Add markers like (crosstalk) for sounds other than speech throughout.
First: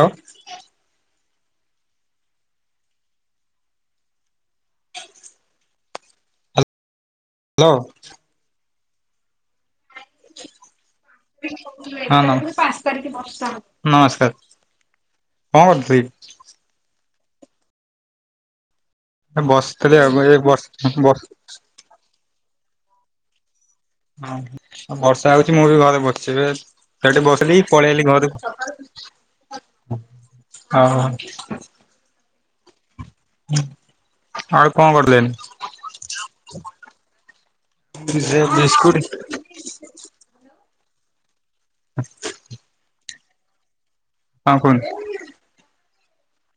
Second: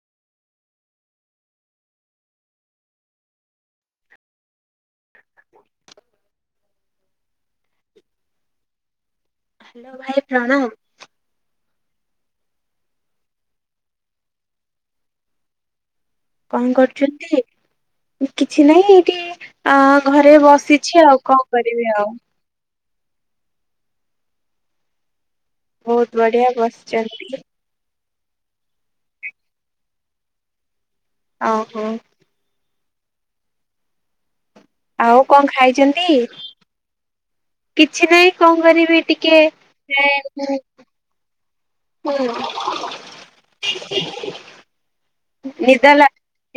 ଆଉ (inaudible) hello. Hello ଭାଇ ପ୍ରଣମ୍। ହଁ ମସ୍ ନମସ୍କାର। କଣ କରୁଥିଲେ କି? କଣ କରୁଛନ୍ତି? କିଛି ନାହିଁ ଏଇଠି ବସିଥିଲି ଅ ଆଉ ଏ ଘରେ ବସ ବସିଛି ବସ ଆଉ କଣ କରିବି ଆଉ। ହଁ ଆଉ ବର୍ଷା ହେଉଛି ମୁଁ ବି ଘରେ ବହୁତ ବସିଛି ଏବେ ବଢିଆ ସେଠି ବସିଛନ୍ତି ବସିଲି ପଳେଇଲି ଘରୁ ହଉ ଓହୋ। ହ ଆଉ କଣ କଣ ଖାଇଛନ୍ତି? କରିଥିଲେ? କିଛି ନାହିଁ କଣ କରିବି ଟିକେ ହୁଁ। ହଁ କୁହନ୍ତୁ। ନିଦ ଲା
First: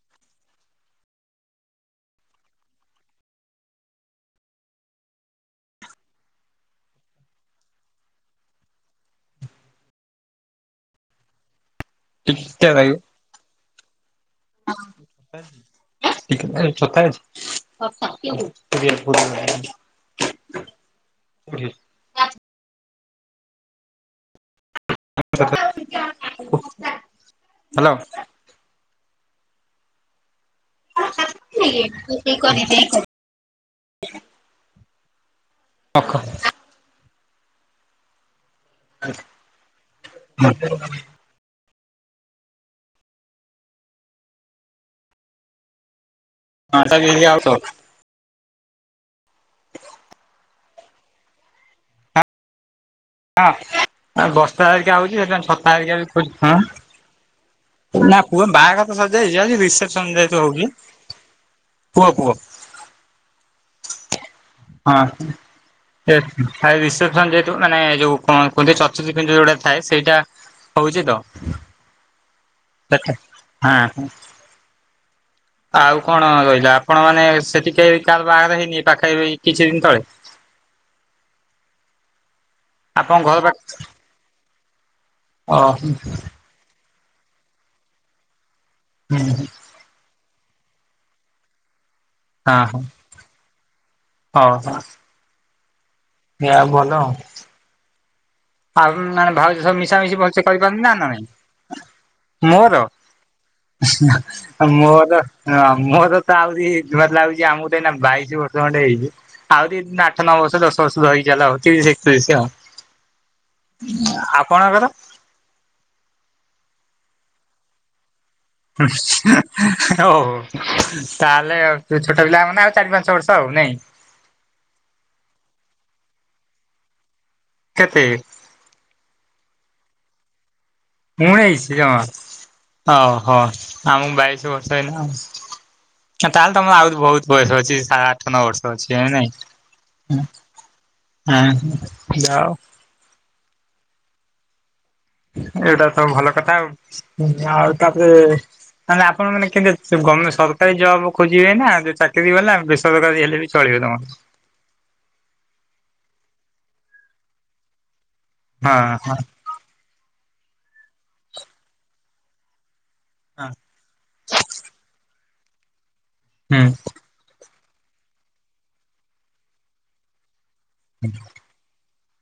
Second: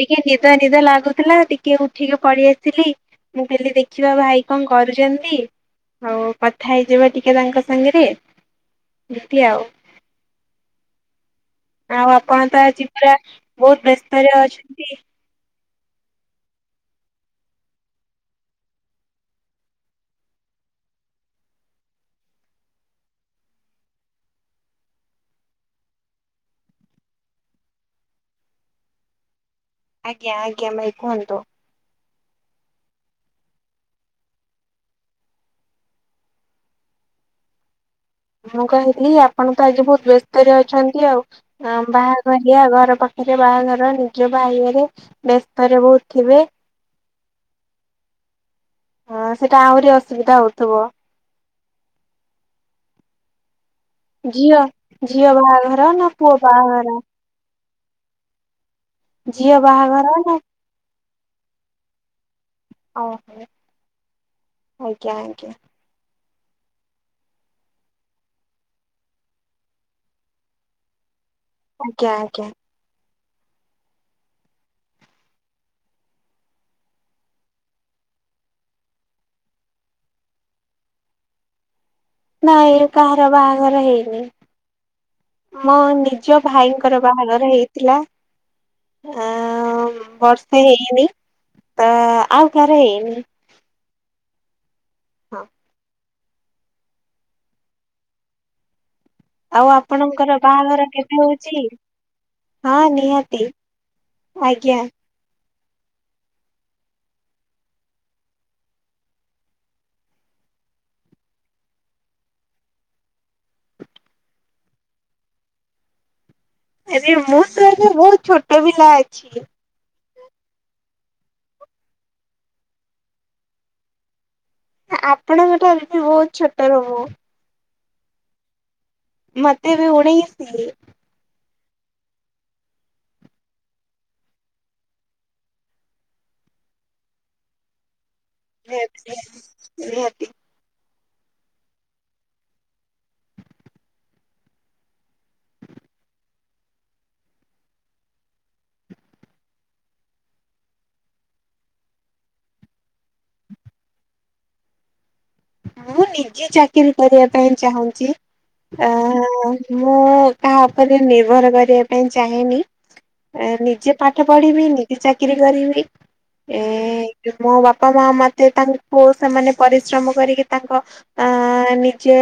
ଟିକେ ନିଦ ନିଦ ଲାଗୁଥିଲା ଟିକେ ଉଠିକି ପଡି ଆସିଲି। ମୁଁ କହିଲି ଦେଖିବା ଭାଇ କଣ କରୁଛନ୍ତି? ହଉ କଥା ହେଇଯିବ ଟିକେ ତାଙ୍କ ସାଙ୍ଗରେ ଏମିତି ଆଉ। ଆଉ ଆପଣ ତ ଟିକେ ଆଜି ପୁରା ବହୁତ ବ୍ୟସ୍ତରେ ଅଛ (inaudible) (unintelligible) କୋଉଠି? (unintelligible) ହ୍ୟାଲୋ। ଆଜ୍ଞା ଆଜ୍ଞା ଭାଇ କୁହନ୍ତୁ। (unintelligible) ପାଖ ମୁଁ କହିଲି ଆପଣ ତ ଆଜି ବହୁତ ବ୍ୟସ୍ତରେ ଅଛନ୍ତି ଆଉ। ହଁ ବାହାଘରିଆ ଘର ପାଖରେ ବାହାଘର ନିଜ ଭାଇ ଘରେ ବେସ୍ତରେ ବହୁତ ଥିବେ। (unintelligible) ହଁ ସେଟା ଆହୁରି ଅସୁବିଧା ହଉଥିବ। ହଁ ଝିଅ ବର୍ଷା ହେରିକା ହଉଛି ଝିଅ ସେଥିପାଇଁ ଛତା ବାହାଘର ହରିକା ବି ନା ପୁଅ ବାହାଘର ଖୋ--ହୁଁ। ନା ପୁଅ ବାହାଘର ତ ସଜାଇଛି ଝିଅ ଆଜି ବାହାଘର ରିସେପସନ ନା ଯେହେତୁ ହଉଛି। କୁହ କୁହ ଓହୋ ଆଜ୍ଞା ଆଜ୍ଞା। ସେ ରିଷେପସନ ଯେହତୁ ମାନେ ଯୋଉ କଣ କୁହନ୍ତି ଚତୁର୍ଥୀ ପିଣ୍ଡ ଯୋଉଟା ଥାଏ ସେଇଟା ହଉଛି ତ ଆଞା ଆଜ୍ଞା। ସେଠେ ହଁ। ଆଉ କଣ ରହିଲା ଆପଣ ମାନେ ସେଠିକି କେହି କେବେ ବାହାଘର ହେଇନି ପାଖରେ କିଛି ଦିନ ତଳେ ନାଇଁ ଆପଣଙ୍କ କାହାର ଘର ପାଖ ବାହାଘର ହେଇନି ଓହୋ ମୋ ହୁଁ ନିଜ ଭାଇଙ୍କର ବାହାଘର ହେଇଥିଲା। ହୁଁ ହୁଁ। ତ ବର୍ଷେ ହେଇନି ତ ଆଉ କାହାର ହେଇନି। ଓହୋ। ହଁ। ଏ ଆଉ ଭଲ? ଆପଣ ମାନେ ଭାଉଜ ଆଉ ସହ ମିଶାମିଶି ଆପଣଙ୍କର ଭଲସେ ବାହାଘର କରିପାରନ୍ତିିନା କେବେ ନାଇଁ? ହଉଛି? ମୋର ହଁ ନିହାତି ଆ ଆଜ୍ଞା ମୋର ଅ ମୋରତ ଆଉରି ଲାଗୁଛି ଆମକୁ ତ ଏଇନା ବାଇଶି ବର୍ଷ ଖଣ୍ଡେ ହେଇଚି। ଆହୁରି ଆଠ ନଅ ବର୍ଷ ଦଶ ବର୍ଷ ଧରିଚାଲ ଆଉ ତିରିଶି ଏକତିରିଶି ଆଉ। ଆପଣଙ୍କର? ଆରେ ମୁଁତ ଏବେ ବହୁତ୍ ଛୋ ଆଚ୍ଛା। ଓହୋ ତାହେଲେ ଆ ତୁଛୋଟ ପିଲାମାନେ ଆଉ ଚାରି ପାଞ୍ଚ ବର୍ଷ ଆଉ ନାଇଁ? ଆପଣଙ୍କ ଠାରୁବି ବହୁତ୍ ଛୋଟ ହେବି ମୁଁ। କେତେ? ମତେ ଏବେ ଉଣେଇସି। ଉଣେଇସି ଜମା ଓହୋ ଆମକୁ ବାଇଶ ବର୍ଷ ଏଇନା ଆଉ। ତାହଲେ ତମର ଆଉ ବହୁତ୍ ବୟସ ଅଛି ସା ଆଠ ନଅ ବର୍ଷ ଅଛି ନିହାତି ନାଇଁ ନିହାତି। ଉହୁଁ ଯାହଉ ଏଇଟାତ ଭଲ କଥା ଆଉ ତାପରେ ମାନେ ଆପଣମାନେ କେ ଗମେ ସରକାରୀ ଜବ୍ ଖୋଜିବେନା ଚାକିରୀ ବାଲା ବେସରକାରୀ ହେଲେ ବି ଚଳିବ ତମର। ମୁଁ ନିଜେ ଚାକିରି କରିବା ପାଇଁ ଚାହୁଁଚି ହଁ ହଁ ଅ ମୁଁ କାହା ଉପରେ ନିର୍ଭର କରିବା ପାଇଁ ଚାହେଁନି ହଁ ନିଜେ ପାଠ ପଢିବି ନିଜେ ଚାକିରି କରିବି। ଏ ହୁଁ। ମୋ ବାପା ମା ମତେ ତାଙ୍କ ପୁଅ ସେମାନେ ପରିଶ୍ରମ କରିକି ତାଙ୍କ ଅ ଯେ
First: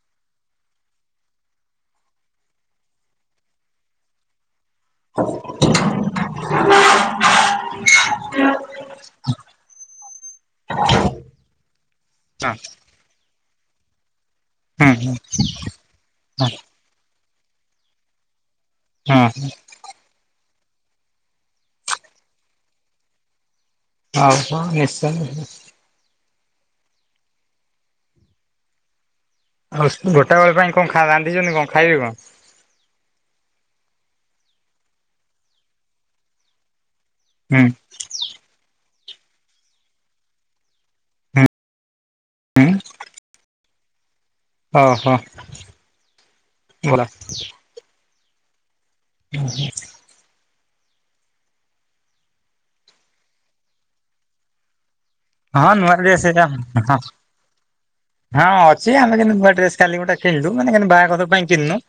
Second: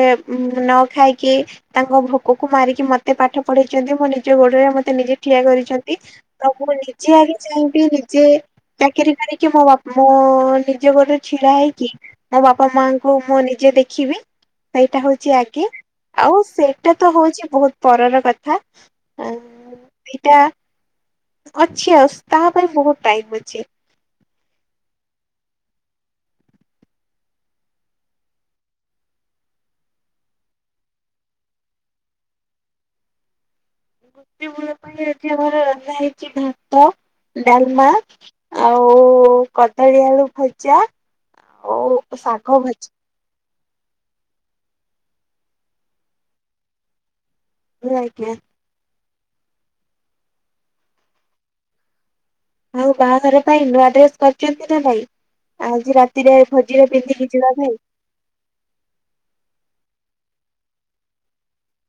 ନଖାଇକି ତାଙ୍କ ଭୋକକୁ ମାରିକି ମତେ ପାଠ ପଢେଇଛନ୍ତି ମୋ ନିଜ ଗୋଡ଼ରେ ମତେ ନିଜେ ଠିଆ କରିଛନ୍ତି ତ ମୁଁ ନିଜେ ଆଗେ ଚାହିଁବି ନିଜେ ଚାକିରୀ କରିକି ମୋ ବାପା ମୋ ନିଜ ଗୋଡ଼ରେ ଛିଡା ହେଇକି ମୋ ହଁ ବାପା ମାଙ୍କୁ ମୁଁ ନିଜେ ଦେଖିବି ହୁଁ ସେଇଟା ହୁଁ ହଉଚି ଆଗେ ଆଉ ସେ ସେଇଟା ତ ହଉଚି ବହୁତ୍ ପରର କଥା ହଁ ହଁ। ଏଇଟା ଅଛି ଆ ତାପାଇଁ ବୋହୁତ୍ ଟାଇମ୍ ଅଛି। ଆଉ କଣ ନିଶ୍ଚୟ ଆଉ ଗୋଟା ବେଳେ ପାଇଁ କଣ ରାନ୍ଧିଛନ୍ତି କଣ ଖାଇବେ କଣ? ଗୋଟେ ବେଳ ପାଇଁ ଆଜି ଆମର ରନ୍ଧା ହେଇଚି ଭାତ ହୁଁ ଡ଼ାଲମା ଆଉ କଦଳୀ ଆଳୁ ଭଜା ଆଉ ଶାଗ ହୁଁ ଭଜା। ଓହୋ ବୋଲା ହଉ ଆଜ୍ଞା। ଉଁ ହୁଁ। ଆଉ ବାହାଘର ପାଇଁ ନୂଆ ଡ୍ରେସ୍ କରିଛନ୍ତି ନା ନାଇଁ ହଁ ନୂଆ ଆଜି ଡ୍ରେସ ରାତିରେ ଏଇଟା ଭୋଜିରେ ହଁ ପିନ୍ଧିକି ଜିବାକୁ ହଁ ଅଛି ଆମେ କିନ୍ତୁ ନୂଆ ଡ୍ରେସ୍ କାଲି ଗୋଟେ କିଣିଲୁ ମାନେ କିନ୍ତୁ ବାହାଘର ପାଇଁ କିଣିନୁ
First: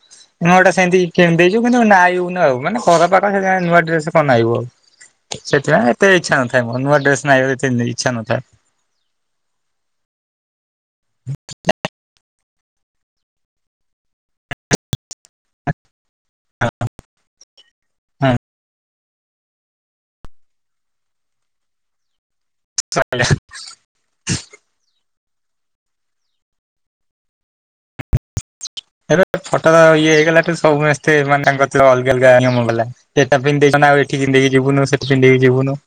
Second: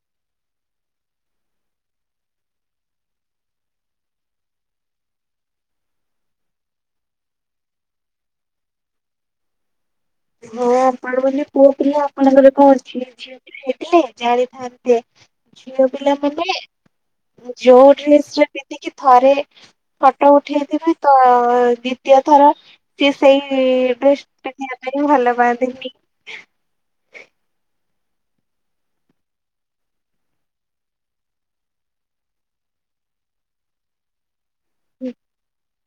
ନୂଆଟା ସେମିତି କେଣି ଦେଇଛୁ କିନ୍ତୁ ନାଇବୁନୁ ଆଉ ମାନେ ଘରପାଖରେ ସେଇଥିପାଇଁ ନୂଆ ଡ୍ରେସ୍ କଣନାଇବୁ ଆଉ। ସେଥିପାଇଁ ଏତେ ଇଚ୍ଛା ନଥାଏ ମୋର ନୂଆ ଡ୍ରେସ୍ ନାଇବାକୁ ଏତେ ଇଚ୍ଛା ନଥାଏ। ହଁ ଆପଣ ବୋଲି ପୁଅ ପିଲା ଆପଣଙ୍କରକଣ ଅଛି ଝିଅଟିଏ ହେଇଥିଲେ ଜାଣିଥାନ୍ତେ। ଝିଅ ପିଲା ମାନେ ଯୋଉ ଡ୍ରେସ୍ ଟା ପିନ୍ଧିକି ଥରେ ଫଟୋ ଉଠେଇଥିବେତ ଦି ଦ୍ଵିତୀୟ ଥର ସିଏ ହଁ ସେଇ ଡ୍ରେସ ପିନ୍ଧିବା ପାଇଁ ଭଲ ପାଆନ୍ତିନି। ଏବେ ଫଟୋ ତ ଇଏ ହେଇଗଲା ଠୁ ସମସ୍ତେ ମାନେ ଅଲଗା ଅଲଗାଲା ସେଟା ପିନ୍ଧ ଆଉ ଏଠିନ୍ଧିକି ଯିବୁନୁ ସେଠି ପିନ୍ଧିକି ଯିବୁନୁଁ।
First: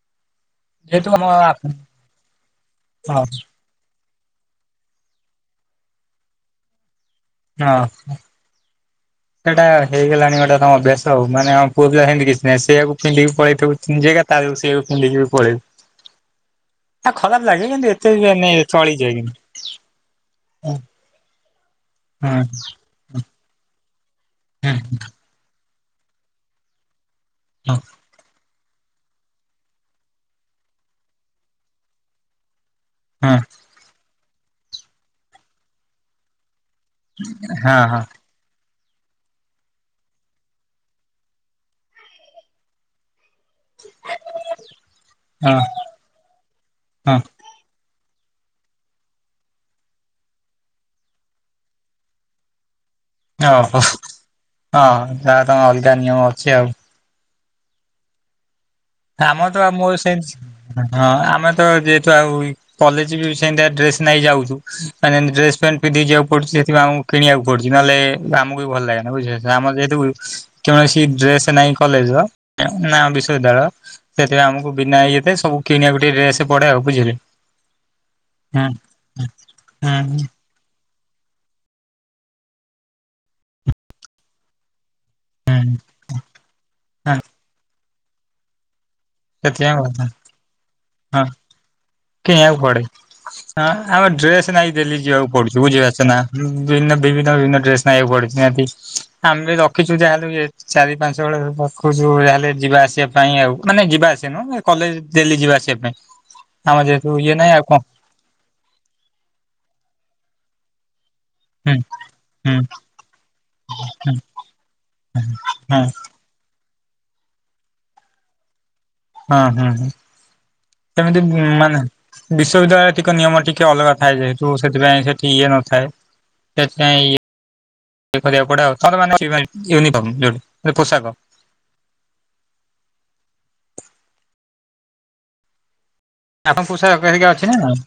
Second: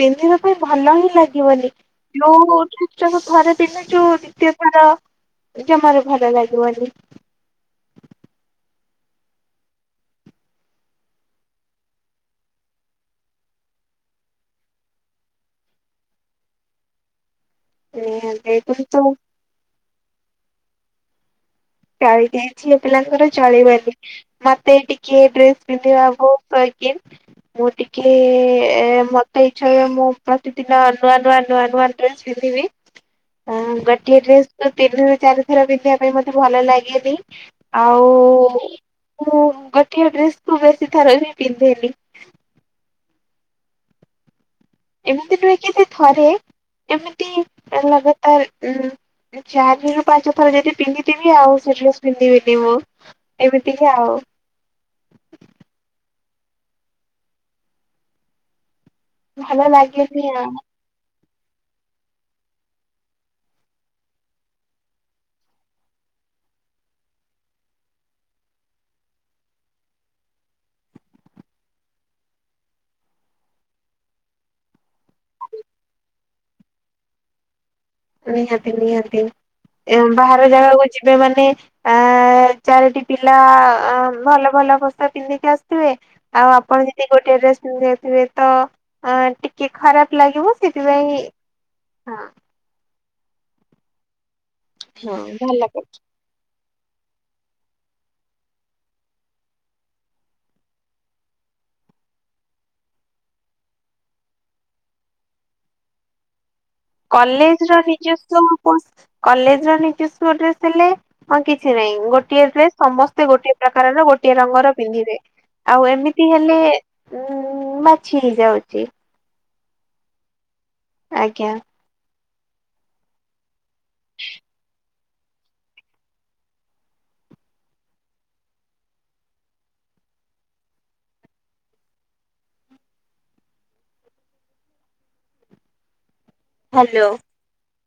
ପିନ୍ଧିବା ପାଇଁ ଭଲ ହିଁ ଯେହେତୁ ଆମ ଲାଗିବନି ଯୋଉ ଟା ହଁ ଥରେ ପିଲ ଯୋଉ ଦ୍ୱିତୀୟ ଥର ଜମାରୁ ଭଲ ଲାଗିବନି। ହଁ। ସେଇଟା ହେଇଗଲାଣି ଗୋଟେ ତମ ବ୍ୟାସ ହଉ ମାନେ ଆ ପୁଅ ପିଲାଙ୍କର ସେମତି କିଛି ନାହିଁ ସେଇକୁ ପିଧିକି ପଳେଇଥିବୁ ଯା ତାକୁ ସେୟାକୁ ପିଧିକି ପଳେଇବୁ। ଆ ଖରାପ ଲାଗେ କିନ୍ତୁ ଏତେନେ ଚଳିଯାଏ କିନ୍ତୁ। ହୁଁ ଚଳି ହୁଁ ଯାଏଁ ଝିଅ ପିଲାଙ୍କର ଚଳିବନି ମତେ ଟିକେ ଡ୍ରେସ୍ ପିନ୍ଧିବାକୁକ ମୁଁ ଟିକେ ମ ସେଇ ୟ ମୁଁ ପ୍ରତିଦିନ ନୂଆ ନୂଆ ନୂଆ ନୂଆ ଡ୍ରେସ ପିନ୍ଧିବି। ହଁ ଗୋଟିଏ ଡ୍ରେସ୍ ତିନି ରୁ ଚାରିଥର ପିନ୍ଧିବା ପାଇଁ ମତେ ଭଲ ଲାଗେ। ନି ହଁ ହଁ ଆଉ ମୁଁ ଗୋଟିଏ ଡ୍ରେସ କୁ ବେଶୀ ଥର ହିଁ ପିନ୍ଧେନି। ଏମିତି ନୁହେଁ ହଁ କି ଥରେ ହଁ ଏମିତି ଲଗାତାର ଉଁ ଚାରି ରୁ ପାଞ୍ଚ ଥର ଯଦି ପିନ୍ଧିଥିବି ଆଉ ସେ ଡ୍ରେସ ପିନ୍ଧିବିନି ମୁଁ। ଓହୋ ଏମିତିକା ଆଉ। ହଁ ଯାହା ତମ ଅଲଗା ନିୟମ ଅଛି ଆଉ। ଆମର ତ ଭଲ ଆ ମୋର ଲାଗେନି ସେମିତି ଆଉ ହଁ ଆମେ ତ ଯେହେତୁ ଆଉ କଲେଜ ବି ସେମିତିଆ ଡ୍ରେସ ନେଇ ଯାଉ। ମାନେ ଡ୍ରେସ ପ୍ୟାଣ୍ଟ ପିଧିବାକୁ ଯିବାକୁ ପଡୁଛି ସେଥିପାଇଁ ଆକୁ କିଣିବାକୁ ପୁଛି ନହେଲେ ଆମକୁ ବି ଭଲ ଲାଗେନ ବଝିଲେ। ଆମର ଯେଠୁ କୌଣସି ଡ୍ରେସ ନାହିଁ କଲେଜ ନା ବିଶ୍ୱବିଦ୍ୟାଳୟ ସେଥିପାଇଁ ଆମ ବିନା ଏଇରେ ସବୁ କିଣିବାକୁ ଟିକେ ଡ୍ରେସ ପଡେ ବୁଝିଲେ। ହୁଁ ନିହାତି ନିହାତି ହୁଁ ବା- ଜାଗାକୁ ଯିବେ ମାନେ ଆ ଚାରିଟି ପିଲା ଭଲ ଭଲ ପିନ୍ଧିକି ହୁଁ ଆସିବେ ଆଉ ଆପଣ ଯଦି ହଁ ଗୋଟେ ଡ୍ରେସ ପିନ୍ଧିଥିବେ ତ ଅ ଟିକେ ସେଥିପାଇଁ କଥା ଖରାପ ଲାଗିବ ସେଥିପାଇଁ କୁ ପଡେଁ ଆମ ଡ୍ରେସ ନାଇଁ ଦେଲି ହଁ ହଁ ଯିବାକୁ ପଡୁଛି ଭଲ ବୁଝିପାରୁଛେ ନା? ବିନ୍ନ ବିଭିନ୍ନ ବିଭିନ୍ନ ଡେସ ନ ଏ ପଡେତି ଆମେ ବି ରଖିଛୁ ଯାହାଲେ ଚାରି ପାଞ୍ଚ ବଳ ରଖଛୁ ଯାହାେଲେ ଯିବା ଆସିବା। ପାଇଁ ଆଉ ମାନେ ଯିବା ଆସିବା ନୁହଁ କଲେଜ ଡଲି ଯିବା ଆସିବା ପାଇଁ। ଆମର ଯେହେତୁ ଇଏ ନାହିଁ ଆଉ କଲେଜ ର କଣ ନିଜସ୍ କଲେଜ ର ନିଜସ୍ୱ ଡ୍ରେସ ହେଲେ ହଁ କିଛି ହୁଁ ନାହିଁ ଗୋଟିଏ ହୁଁ ଡ୍ରେସ ସମସ୍ତେ ଗୋଟିଏ ପ୍ରକାରର ଗୋଟିଏ ରଙ୍ଗର ପିନ୍ଧିବେ ହଁ ଆଉ ଏମିତି ତି ହେଲେ ଉ ମାଛି ହେଇଯାଉଛି। ହଁ ହୁଁ ହୁଁ ସେମିତି ଆଜ୍ଞା। ମାନେ ବିଶ୍ୱବିଦ୍ୟାଳୟରେ ଟିକେ ନିୟମ ଟିକେ ଅଲଗା ଥାଏ ଯେହେତୁ ସେଥିପାଇଁ ସେଠି ଇଏ ନଥାଏ। ସେଥିପାଇଁ ଇୟେ କରିବାକୁ ପଡେ ଥରେ ମାନେ ୟୁନିଫର୍ମ ଯୋ ପୋଷାକ ଆପଣଙ୍କର ପୋଷାକ ହ୍ୟାଲୋ ହେରିକା ଅଛି ନା ନାହିଁ?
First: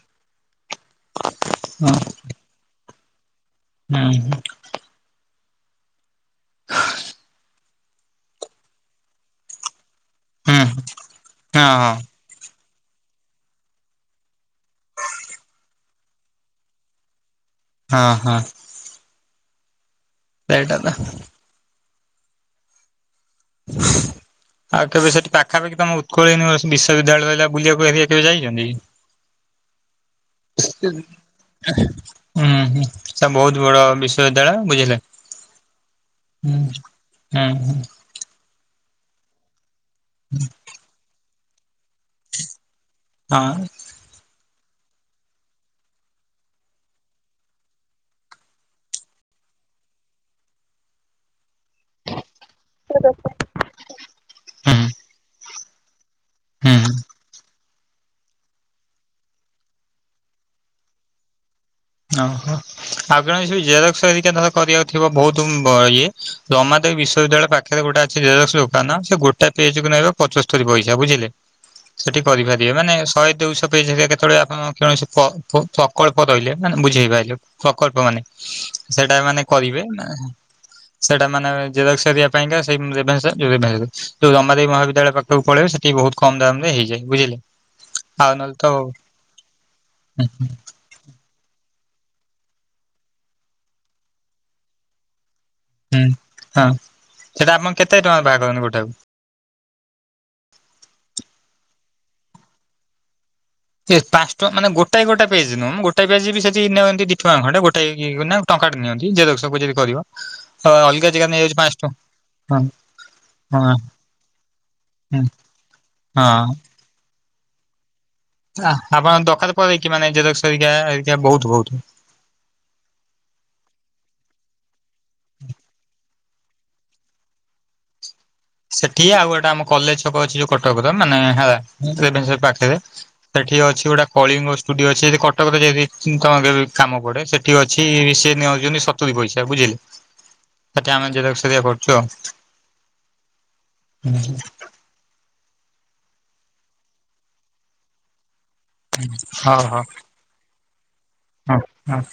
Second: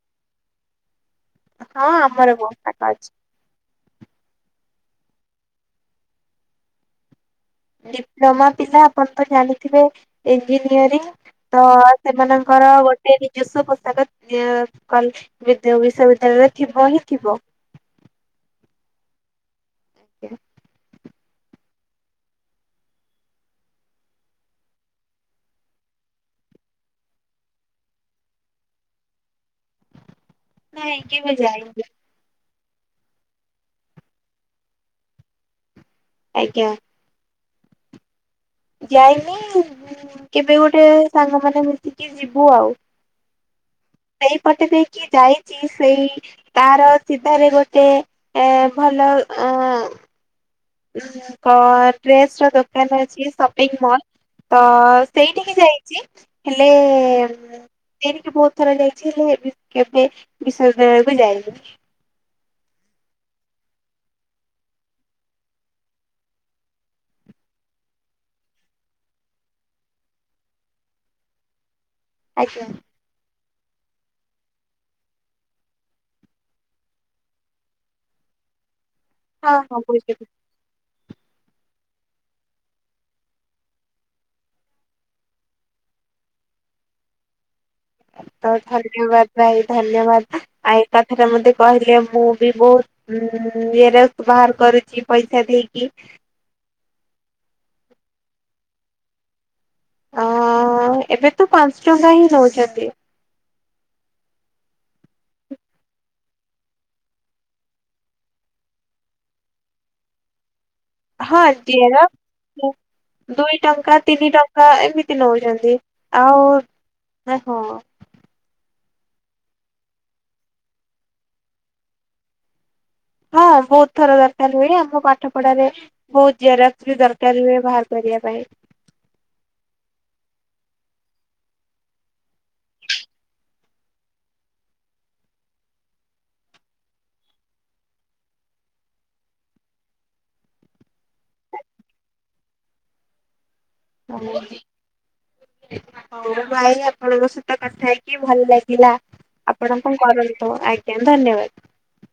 ହଁ ଆମର ବହୁତ ଜାଗା ଅଛି। ହୁଁ। ଡିପ୍ଲୋମା ପିଲା ଆପଣ ତ ଜାଣିଥିବେ? ହୁଁ ଇଞ୍ଜିନିୟରିଂ ତ ହଁ ହଁ। ସେମାନଙ୍କର ଗୋଟେ ସେ ନିଜସ୍ଵ ପୋଷାକ ବିଶ୍ୱବିଦ୍ୟାଳୟରେ ଥିବ ହିଁ ଥିବ ହଁ ହଁ। ସେଇଟା ତ ଆଉ କେବେ ସେଠି ପାଖାପାଖି ତମ ଉକଳ ୟୁନିଭର୍ସିଟି ବିଶ୍ୱବିଦ୍ୟାଳୟ ହେଲା ବୁଲିବାକୁ କେବେ ଯାଇଛନ୍ତି? ନାଇଁ କେବେ (inaudible) ଯାଇନି ହୁଁ ହୁଁ ସେ ବହୁତ ବଡ ବିଶ୍ୱବିଦ୍ୟାଳୟ ଆଜ୍ଞା। ବୁଝିଲେ? ଅଁ, ହଁ। ଯାଇନି, ମୁଁ କେବେ ଗୋଟେ ସାଙ୍ଗ ମାନେ ମିଶି କି ଯିବୁ ଆଉ, ହଁ ସେଇପଟେ ଦେଇକି ଯାଇଚି, ସେଇ ତାର ସିଧାରେ ଗୋଟେ ଏ ଭଲ ଅଁ, (inaudible) ପ-ଡ୍ରେସ୍ ର ଦୋକାନ ଅଛି, ସପିଂ ମଲ୍ ତ ହୁଁ ସେଇଠିକି ଯାଇ ଚି, ହେଲେ ହୁଁ ତେରିକି ବହୁତ ଥର ଯାଇଛି ହେଲେ ବି କେବେ (unintelligible) ଯାଇନି ଓ ହୋ। ଆପଣଙ୍କୁ କିଛି ଯଦି ଜେରକ୍ସ ହେରିକା ଧର କରିବା ଥିବ ବହୁତୁ ବ- ଇଏ ରମାଦେବୀ ବିଶ୍ୱବିଦ୍ୟାଳୟ ପା ଖରେ ଗୋଟେ ଅଛି ଜେରକ୍ସ ଦୋକାନ ସେ ଗୋଟା ପେଜ୍ କୁ ନେବେ ପଞ୍ଚସ୍ତରୀ ପଇସା ବୁଝିଲେ। ସେଠି ଆଜ୍ଞା କରିପାରିବେ ମାନେ ଶହେ ଦୁଇଶହ ପେଜ୍ ହେରିକା କେତେବେଳେ ଆପଣ କୌଣସି ପ-ପ-ସକଳ୍ପ ରହିଲେ। ମାନେ ବୁଝେଇ ପାଇଲୁ ପ୍ରକଳ୍ପ ମାନେ ସେଇଟା ମାନେ ହଁ ହଁ କରିବେ ବୁଝିଲି। ନାହା। ସେଇଟା ମାନେ ଜେରକ୍ସ ହେରିକା ପାଇଁକା ସେଇ ଉଁ, ରେଭେନ୍ସା ଯୋଉ ରେଭେନ୍ସା କହୁଛି ରମାଦେବୀ ମହାବିଦ୍ୟାଳୟ ପାଖ ସବୁ ପଳେଇବେ ସେଠି ବହୁତ କମ ଦାମ ରେ ହେଇଯାଏ ବୁଝିଲେ। ଆଉ ତ ନହେଲେ ହୁଁ ଧନ୍ୟବାଦ ଭାଇ ଧନ୍ୟବାଦ, ଆଇ କଥାଟା ମୋତେ କହିଲେ ମୁଁ ବି ବହୁତ ଉଁ, ଇଏରେ ବାହାର କରୁଛି ପଇସା ଦେଇ ହୁଁ, ହଁ ସେଟା ଆପଣ କେତେ ଟଙ୍କା ବାହାର କରନ୍ତି ଗୋଟାକୁ? ଅ, ଏବେ ତ ପାନ୍ସ ଟଙ୍କା ହିଁ ନଉଛନ୍ତି। ସିଏ ପାନ୍ସ ଟଙ୍କା ମାନେ ଗୋଟାଏ ଗୋଟା ପେଜ୍ ନୁହଁ, ମୁଁ ଗୋଟାଏ ପେଜ୍ ବି ସେଠି ନେଅନ୍ତି ଦି ଟଙ୍କା ଖଣ୍ଡେ ଗୋଟାଇ କି (inaudible) ନା ଟଙ୍କାଟେ ନିଅନ୍ତି ଜେରକ୍ସ ସବୁ ଯଦି କରିବ, ଅ, ଅଲ ହଁ (unintelligible) ଦୁଇ ହଁ ଟଙ୍କା ତିନି ଟଙ୍କା ଏମିତି ହୁଁ ନଉଛନ୍ତି, ଆଉ ହଁ ନା ହଁ। ଆଃ, ଆପଣ ଦରକାର ପଡ଼େକି ମାନେ ଏ ଜେରକ୍ସ ହରିକା ଏଇ ଯା ବହୁତୁ ବହୁତୁ। ହଁ ବହୁତ ଥର ଦରକାର ହୁଏ, ଆମ ପାଠ ପଢାରେ ବହୁତ ଜେରକ୍ସ ବି ଦରକାର ହୁଏ ବାହାର କରିବା ପାଇଁ। ସେଠି ଆଉ ଗୋଟା ଆମ କଲେଜ୍ ଛକ ଅଛି ଯୋଉ କଟକର ମାନେ ହେଲା (unintelligible) ପାଖରେ। ସେଠି ଅଛି ଗୋଟେ କଳିଙ୍ଗ ଷ୍ଟୁଡିଓ ଅଛି ଯଦି କଟକରେ ଯଦି ଉଁ, ତୋମର କେବେ କାମ ପଡେ ସେ ଠି ଅଛି ସିଏ ନେଉଚନ୍ତି ସତୁରି ପଇସା ବୁଝିଲେ, ସେଠି ଆମେ ଜେରକ୍ସ ହରିକା କରୁଛୁ ଆଉ। (inaudible) ହଉ ଭାଇ ଆପଣଙ୍କ ସହିତ କଥା ହେଇକି ଭଲ ଲାଗ ଗିଲା, ହଁ ଆପଣ ହଁ। କଣ କରନ୍ତୁ, ଆଜ୍ଞା ଧନ୍ୟବାଦ। ହଁ ହଁ।